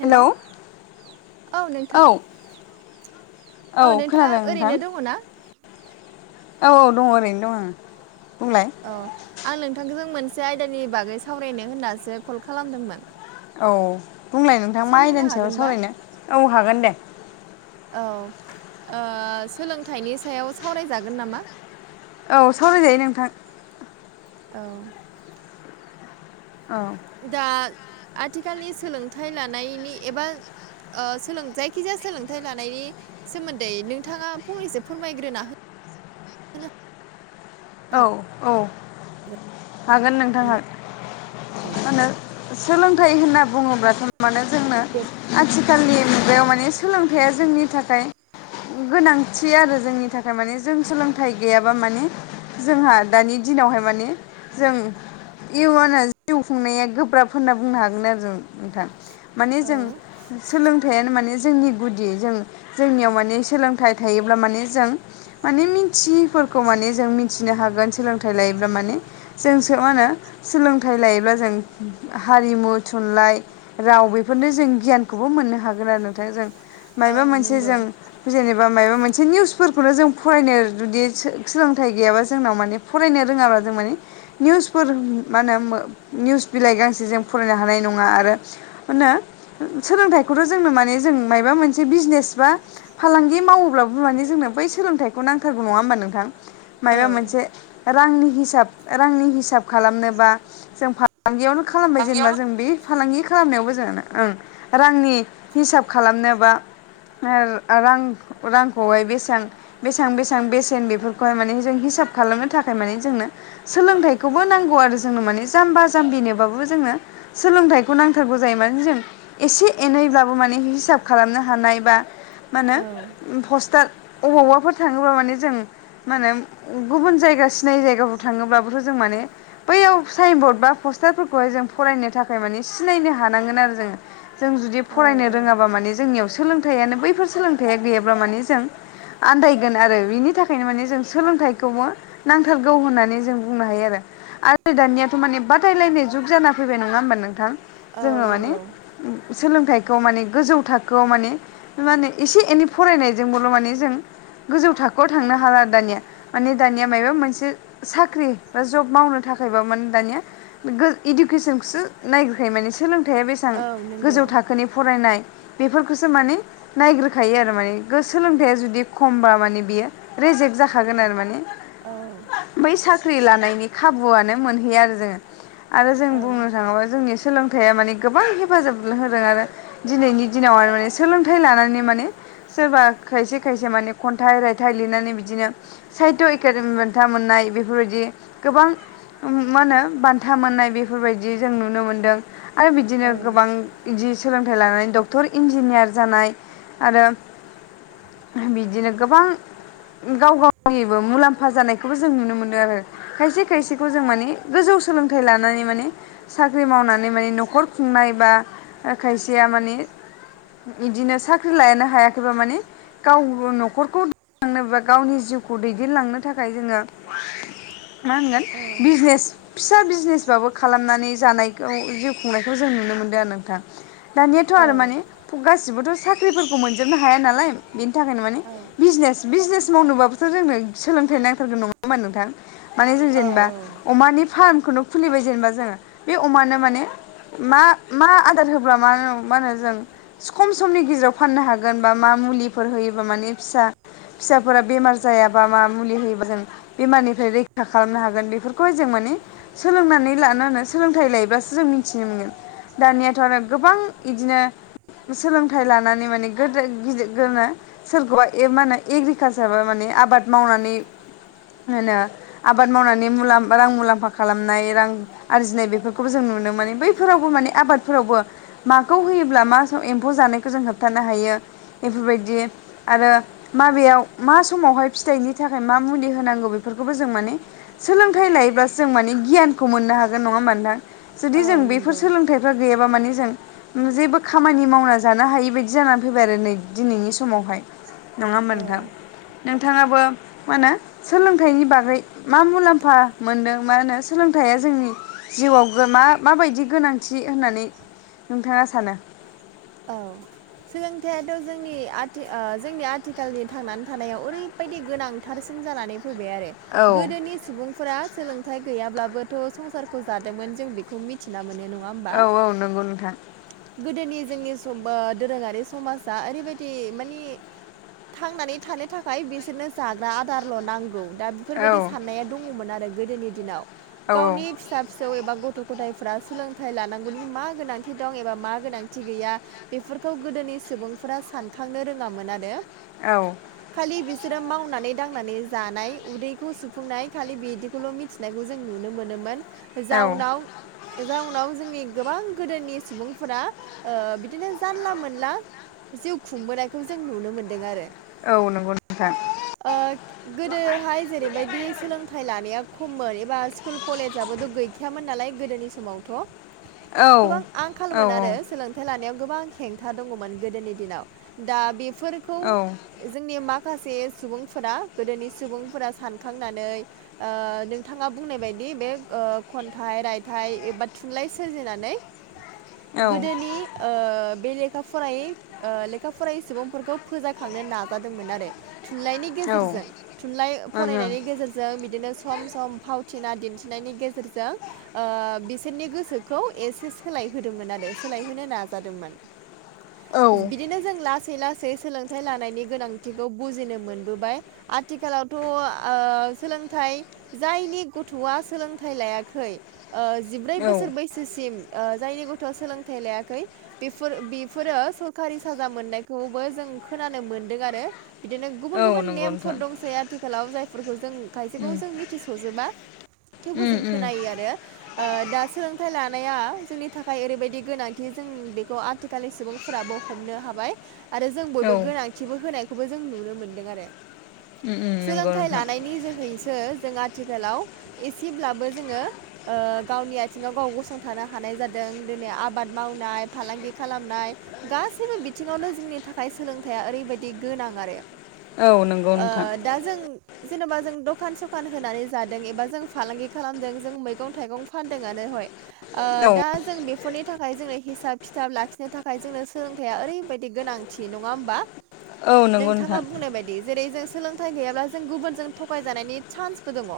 हेल' hello औ औ नोंथां। औ नोंथांङा खोनादों नोंथां ओरैनो दंङ ना? औ औ दंङ ओरैनो दं आं बुंलाय। अ आं नोंथांखौ जों मोनसे आयदानि बागै सावरायनो होननासो कल खालामदोंमोन। औ बुंलाय नोंथां सम मा होनो आयदानि सायाव हागोनबा? सावरायनो औ हागोन दे। औ ओ सोलोंथाइनि सायाव सावरायजागोन नामा? औ सावरायजायो नोंथां। औ। औ। दा आथिखालनि सोलोंथाइ लानायनि एबा ओ सोलोंथाइ जायखिजाया सोलोंथाइ लानायनि सोमोन्दै नोंथांङा फंनैसो फोरमायग्रोना हो औ हागोन औ हागोन नोंथांङा नामा? माहोनो सोलोंथाइ होनना बुंङोब्लाथ' माने जोंनो दे आथिखालनि मुगायाव माने सोलोंथाइआ जोंनि थाखाय गोनांथि आरो जोंनि थाखाय माने जों सोलोंथाइ गैयाबा माने जोंहा दानि दिनावहाय माने जों इउनाव जिउ खुंनाया गोब्राब होनना बुंनो हागोन आरो जों नोंथां। माने औ जों सोलोंथाइयानो माने जोंनि गुदि जों जोंनियाव माने सोलोंथाइ थायोब्ला माने जों माने मिथियैफोरखौ माने जों मिथि नो होन सोलोंथाइ लायोब्ला माने जों मा होनो सोलोंथाइ लायोब्ला जों हारिमु, थुनलाइ, राव बेफोरनो जों गियानखौबो मोननो हागोन आरो नोंथांजों औ मायबा मोनसे नंगौ जों जेनेबा माबा मोनसे निउसफोरखौनो जों फरायनो जुदि सोलोंथाइ गैयाबा जोंनाव माने फरायनो रोङाब्ला जों माने निउसफोर मा होनो निउस बिलाइ गांसे जों फरायनो हानाय नङा आरो मा होनो सोलोंथाइखौथ' जोंनो माने जों मायबा मोनसे बिजनेस बा फालांगि मावोब्लाबो माने जोंनो बै सोलोंथाइखौ नांथारगौ नङा होमबा नोंथां औ मायबा मोनसे रांनि हिसाब रांनि हिसाब खालामनोबा जों फालांगियावनो खालामबाय जेनेबा जों बे फालांगि खालामनायावबो जोंनो ओं रांनि हिसाब खालामनोबा रां रांखौहाय बेसेबां बेसां बेसां बेसेन बेफोरखौहाय माने जों हिसाब खालामनो थाखाय माने जोंनो सोलोंथाइखौबो नांगौ आरो जोंनो माने जाम्बा जाम्बिनोबाबो जोङो सोलोंथाइखौ नांथारगौ जायो माने जों एसे एनैब्लाबो माने हिसाब खालामनो हानाय बा मा औ होनो पस्टार अबावबाफोर थाङोबा माने जों मा होनो गुबुन जायगा सिनायि जायगाफ्राव थाङोब्लाबोथ' जों माने बैयाव साइन बर्ड बा पस्टारफोरखौहाय जों फरायनो थाखाय माने सिनायनो हानांगोन आरो जोङो जों जुदि औ फरायनो औ रोङाबा माने जोंनियाव सोलोंथाइयानो बैफोर सोलोंथाइया गैयाब्ला माने जों आन्दायगोन आरो बिनि थाखायनो माने जों सोलोंथाइ खौबो नांथारगौ होननानै जों बुंनो हायो आरो आरो दानियाथ' माने बादायलायनाय जुग जाना फैबाय नङा होमबा नोंथां औ जोङो माने नंगौ सोलोंथाइखौ माने गोजौ थाखोआव माने माने एसे एनै फरायनायजोंबोल' माने जों गोजौ थाखोआव थांनो हाला आरो दानिया माने दानिया मायबा मोनसे साख्रि बा जब मावनो थाखायबा माने दानिया इडुकेसनखौसो नायग्रोखायो माने सोलों सोलोंथाया बेसेबां औ नंगौ गोजौ थाखोनि फरायनाय बेफोरखौसो माने नायग्रोखायो आरो माने सोलोंथाइा जुदि खमबा माने बियो रेजेक्ट जाखागोन आरो मान [unintelligible] औ बै साख्रि लानायनि खाबुआनो मोनहैयो आरो जोङो आरो जों बुंनो औ थाङोबा जोंनि सोलोंथाइया माने गोबां हेफाजाब होदों आरो दिनैनि दिनाव आरो माने सोलोंथाइ लानानै माने सोरबा खायसे खायसे माने खन्थाइ रायथाइ लिरनानै बिदिनो साहित्य एकाादेमि बान्था मोननाय बेफोरबायदि गोबां मा होनो बान्था मोननाय बेफोरबायदि जों नुनो मोनदों आरो औ बिदिनो गोबां बिदि सोलोंथाइ लानानै डक्टर इन्जिनियार जानाय आरो बिदिनो गोबां गाव गाव निबो मुलाम्फा जानायखौबो जों नुनो मोनो आरो खायसे खायसेखौ जों माने गोजौ सोलोंथाइ लानानै माने साख्रि मावनानै माने न'खर खुंनाय बा खायसेया माने बिदिनो साख्रि लायानो हायाखैबा माने गाव न'खरखौलांनोब गावनि जिउखौ दैदेनलांनो थाखाय जोङो मा होनगोन बिजनेस फिसा बिजनेसबाबो खालामनानै जानायखौ जिउ खुंनायखौ जों नुनो मोनदों आरो नोंथां दानियाथ' आरो माने गासिबोथ' साख्रिफोरखौ मोनजोबनो हाया नालाय बेनि थाखायनो माने औ बिजनेस बिजनेस मावनोबाबोथ' जोंनो सोलोंथाइ नांथारगोन नङा होमबा नोंथां माने जों औ जेनेबा अमानि फार्मखौनो खुलिबाय जेनेबा जोङो बे अमानो माने मा मा आदार होब्ला मा मा होनो जों खम समनि गेजेराव फाननो हागोन बा मा मुलिफोर होयोबा माने फिसा फिसाफोरा बेमार जायाबा मा मुलि होयोबा जों बेमारनिफ्राय रैखा खालामनो हागोन बेफोरखौहाय जों माने सोलोंनानै लानो होनो सोलोंथाइ लायोब्लासो जों मिथिनो मोनगोन दानियाथ' आरो गोबां बिदिनो सोलोंथाइ लानानै माने गोदो गिदि [unintelligible] सोरखौबा मा होनो एग्रिकालसारा माने आबाद मावनानै होनो आबाद मावनानै मुला रां मुलाम्फा खालामनाय रां आरजिनाय बेफोरखौबो जों नुनो मोनाने बैफोरावबो माने आबादफोरावबो माखौ होयोब्ला मा एम्फौ जानायखौ जों होबथानो हायो बेफोरबायदि आरो माबेयाव मा समावहाय फिथाइनि थाखाय मा मुलि होनांगौ बेफोरखौबो जों माने सोलोंथाइ लायोब्लासो जों माने गियानखौ मोननो हागोन नङा मानोंथां जुदि जों औ बेफोर नंगौ सोलोंथाइ गैयाबा माने जों जेबो खामानि मावना जानो हायि बायदि जानानै फैबाय आरो नै दिनैनि समावहाय नङा होनबा नोंथां औ नोंथाङाबो मा होनो सोलोंथाइनि बागै मा मुलाम्फा मोनदों मा होनो सोलोंथाइया जोंनि जिउआव मा माबायदि गोनांथि होननानै नोंथाङा सानो सोलोंथाइाथ' जोंनि आथि जोंनि आथिखालनि थांनानै थानायाव ओरैबायदि गोनां थारसिन जानानै फैबाय आरो औ गोदोनि सुबुंफोरा सोलोंथाइ गैयाब्लाबोथ' संसारखौ जादोंमोन जों बेखौ मिथि फथिना मोनो नङा होमबा न नोंगौ नोंथां गोदोनि जोंनि [unintelligible] दोरोङारि समाजा ओरैबायदि माने थांनानै थानो थाखाय बिसोरनो जाग्रा आदारल' नांगौ दा औ बेफोरबायदि साननाया दङमोन आरो गोदोनि दिनाव औ गावनि फिसा फिसौ एबा गथ' गथायफ्रा सोलोंथाइ लानांगौनि मा गोनांथि दं एबा मा गोनांथि गैया बेफोरखौ गोदोनि सुबुंफोरा सानखांनो रोङामोन आरो औ खालि बिसोरो मावनानै दांनानै जानाय उदैखौ सुफुंनाय खालि बिदिखौल' मिथि नाय जों नुनो मोनोमोन जाउनाव जाउनाव जोंनि गोबां गोदोनि सुबुं फोरा ओ बिदिनो जानला मोनला जिउ खुंबोनायखौ जों नुनो मोनदों आरो औ नंगौ नोंथां ओ गोदोहाय जेरैबायदि सोलोंथाइ लानाया खममोन एबा स्कुल कलेजाबोथ गै खायामोन नालाय गोदोनि समावथ' औ आंखाल औ मोनानो सोलोंथाइ लानायाव गोबां हेंथा दङमोन गोदोनि दिनाव दा बेफोर खौ औ ओं जोंनि माखासे सुबुंफोरा गोदोनि सुबुंफोरा सानखांनानै ओ नोंथाङा बुंनाय बायदि बे ओ खन्थाइ रायथाइ एबा थुनलाइ सोरजिनानै ओं गोदोनि बे लेखा फरायै लेखा फरायै सुबुंफोरखौ फोजाखांनो नाजादोंमोन आरो थुनलाइनि औ गेजेरजों थुनलाइ फरायनायनि गेजेरज जों बिदिनो सम सम फावथिना दिन्थिनायनि गेजेरजों ओ बिसोरनि गोसोखौ एसे सोलाय होदोंमोन आरो सोलायहोनो नाजादोंमोन बिदिनो जों लासै लासै सोलोंथाइ लानायनि गोनांथिखौ बुजिनो मोनबोबाय आथिखालावथ' ओ सोलोंथाइ जायनि गथ'आ सोलोंथाइ लायाखै ओ जिब्रै बोसोर औ बैसोसिम ओ जायनि गथ'आ सोलोंथाइ लायाखै बेफोर बेफोरो सरखारि साजा मोननायखौबो जों खोनानो मोनदों आरो। बिदिनो गुबुन औ गुबुन नंगौ नेमफोर नोंथां दंसै आथिखालाव जायफोरखौ जों खायसेखौ उम जों मिथिस'जोबा थेवबो जों उम उम खोनायो आरो। ओ दा सोलोंथाइ लानाया जोंनि थाखाय ओरैबायदि गोनांथि जों बेखौ आथिखालनि सुबुंफोराबो हमनो हाबाय। आरो जों औ बयबो उम गोनांथिबो होनायखौबो जों नुनो मोनदों आरो। उम नंगौ सोलोंथाइ नोंथां लानायनि जोहैसो जों आथिखालाव एसेब्लाबो जोङो ओ गावनि आथिङाव गाव गसंथानो हानाय जा दों दिनै आबाद मावनाय फालांगि खालामनाय गासैबो बिथिङावनो जोंनि थाखाय सोलोंथाया ओरैबायदि गोनां आरो औ नंगौ ओ नोंथां दा जों जेन'बा जों दखान सखान होनानै जादों एबा जों फालांगि खालामदों जों मैगं थाइगं फानदों आनो हय ओ औ दा जों बेफोरनि थाखाय जोंनो हिसाब खिथाब लाखिनो थाखाय जोंनो सोलोंथाइया ओरैबायदि गोनांथि नङा होमबा। औ नंगौ नोंथाङा नोंथां बुंनाय बाय दि जेरै जों सोलोंथाइ गैयाब्ला जों गुबुनजों थगायजानायनि चान्सबो दङ।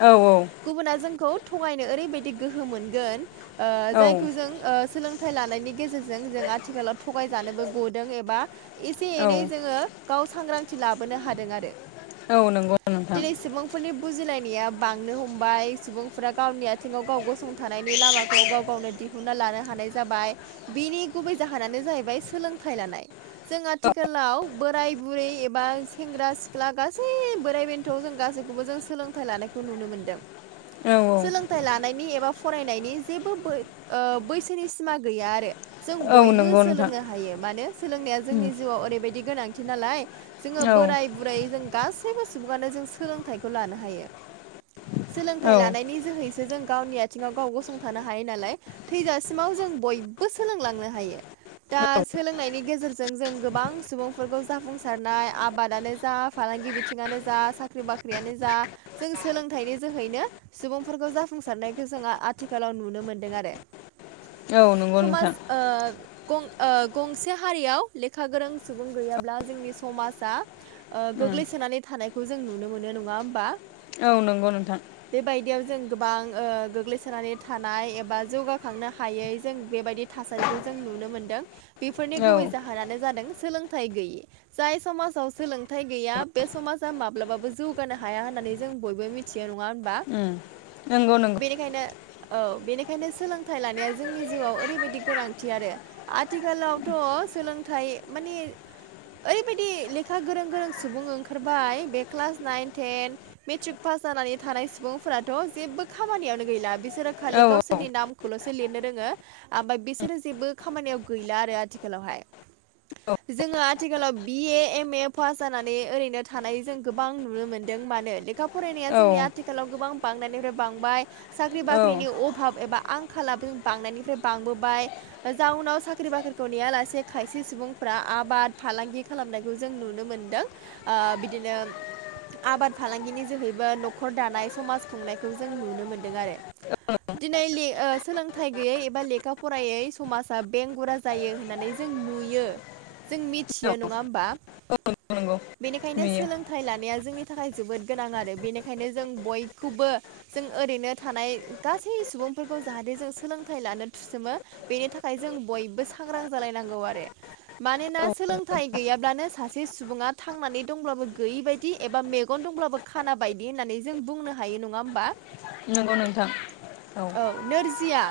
औ औ गुबुना जोंखौ थगायनो ओरैबायदि गोहो मोनगोन ओ औ जायखौ जों ओ सोलों थाय लानायनि गेजेरजों जों आथिखालाव थगायजानोबो गदों एबा एसे औ एनै जोङो गाव सांग्रांथि लाबोनो हादों आरो औ नंगौ नोंथां दिनै सुबुं फोरनि बुजिलायनाया बांनो हमबाय सुबुंफोरा गावनि आथिङाव गाव गसंथानायनि लामा खौ गाव गावनो दिहुनना लानो हानाय जाबाय बिनि गुबै जाहोनानो जाहैबाय सोलोंथाइ लानाय। जों आथिखालाव बोराय बुरै एबा सेंग्रा सिख्ला गासै बोराइ बेन थ' जों गासैखौबो जों सोलोंथाइ लानायखौ नुनो मोन्दों। औ औ सोलोंथाइ लानायनि एबा फरायनायनि जेबो बै ओ बैसोनि सिमा गैया आरो। जों औ बयबो नंगौ नोंथां सोलोंनो हायो मानो सोलोंनाया जोंनि जिउआव ओरैबायदि गोनांथि नालाय जोङो औ बोराय बुरै जों गासैबो सुबुङानो जों सोलोंथाइखौ लानो हायो। औ सोलोंथाइ लानायनि जोहैसो जों गावनि आथिङाव गाव गसं थानो हायो नालाय थैजासिमाव जों बयबो सोलोंलांनो हायो दा सोलोंनायनि गेजेरजों जों गोबां सुबुंफोरखौ जाफुंसारनाय आबादानो जा फालांगि बि थिङानो जा साख्रि बाख्रियानो जा जों सोलोंथाइनि जोहैनो सुबुंफोरखौ जाफुंसारनायखौ जोंहा आथि खालाव नुनो मोनदों आरो। औ नंगौ समाज नोंथां ओ गं ओ गंसे हारियाव लेखा गोरों सुबुं गैयाब्ला जोंनि समाजा ओ गोग्लैसोनानै थानायखौ जों नुनो मोनो नङा होमबा? औ नंगौ नोंथां। बेबायदियाव जों गोबां ओ गोग्लैसोनानै थानाय एबा जौगाखांनो हायै जों बेबायदि थासारिखौ जों नुनो मोनदों। बेफोरनि औ गुबै जाहोनानो जादों सोलोंथाइ गैयि। जाय समाजाव सोलोंथाइ गैया बे समाजा माब्लाबाबो जौगानो हाया होननानै जों बयबो मि थियो नङा होमबा? उम। बेनिखायनो औ बेनिखायनो सोलोंथाइ लानाया जोंनि जिउआव ओरैबायदि गोनांथि आरो। आथिखालावथ' सोलोंथाइ माने ओरैबायदि लेखा गोरों गोरों सुबुं ओंखारबाय। बे class nine ten matric pass जानानै थानाय सुबुंफोराथ' जेबो खामानियावनो गैला। बिसोरो खालि औ औ गावसोरनि नाम खौल'सो लिरनो रोङो। आमफ्राय बिसोरो जेबो खामानियाव गैला आरो आथिखालावहाय। औ। जोङो आथिखालाव बिए, एम ए पास जानानै ओरैनो थानाय जों गोबां नुनो मोन्दों। मानो लेखा फरायनाया औ जोंनि आथिखालाव गोबां बांनायनिफ्राय बांबाय साख्रि औ बाख्रिनि अभाब एबा आं खालाबो बांनायनिफ्राय बांबोबाय। जाउनाव साख्रि बाख्रिखौ नेयालासे खायसे सुबुंफोरा आबाद फालांगि खालामनायखौ जों नुनो मोनदों। ओ बिदिनो आबाद फालांगिनि जोहैबो न'खर दानाय, समाज खुंनायखौ जों नुनो मोन्दों आरो। दिनै ले ओ सोलोंथाइ गैयै एबा लेखा फरायै समाजा बेंगुरा जायो होननानै जों नुयो जों मिथियो नङा होमबा? नंगौ बेनिखायनो नुयो सोलों थाइ लानाया जोंनि थाखाय जोबोद गोनां आरो। बेनिखायनो जों बयखौबो जों ओरैनो थानाय गासै सुबुंफोरखौ जाहाथे जों सोलोंथाइ लानो थुसोमो बेनि थाखाय जों बयबो सांग्रां जालायनांगौ आरो। मानोना औ सोलोंथाइ गैयाब्लानो सासे सुबुङा थांनानै दंब्लाबो गैयि बायदि एबा मेगन दंब्लाबो खाना बायदि होननानै जों बुंनो हायो नङा होमबा? नंगौ नोंथां, औ। औ नोरजिया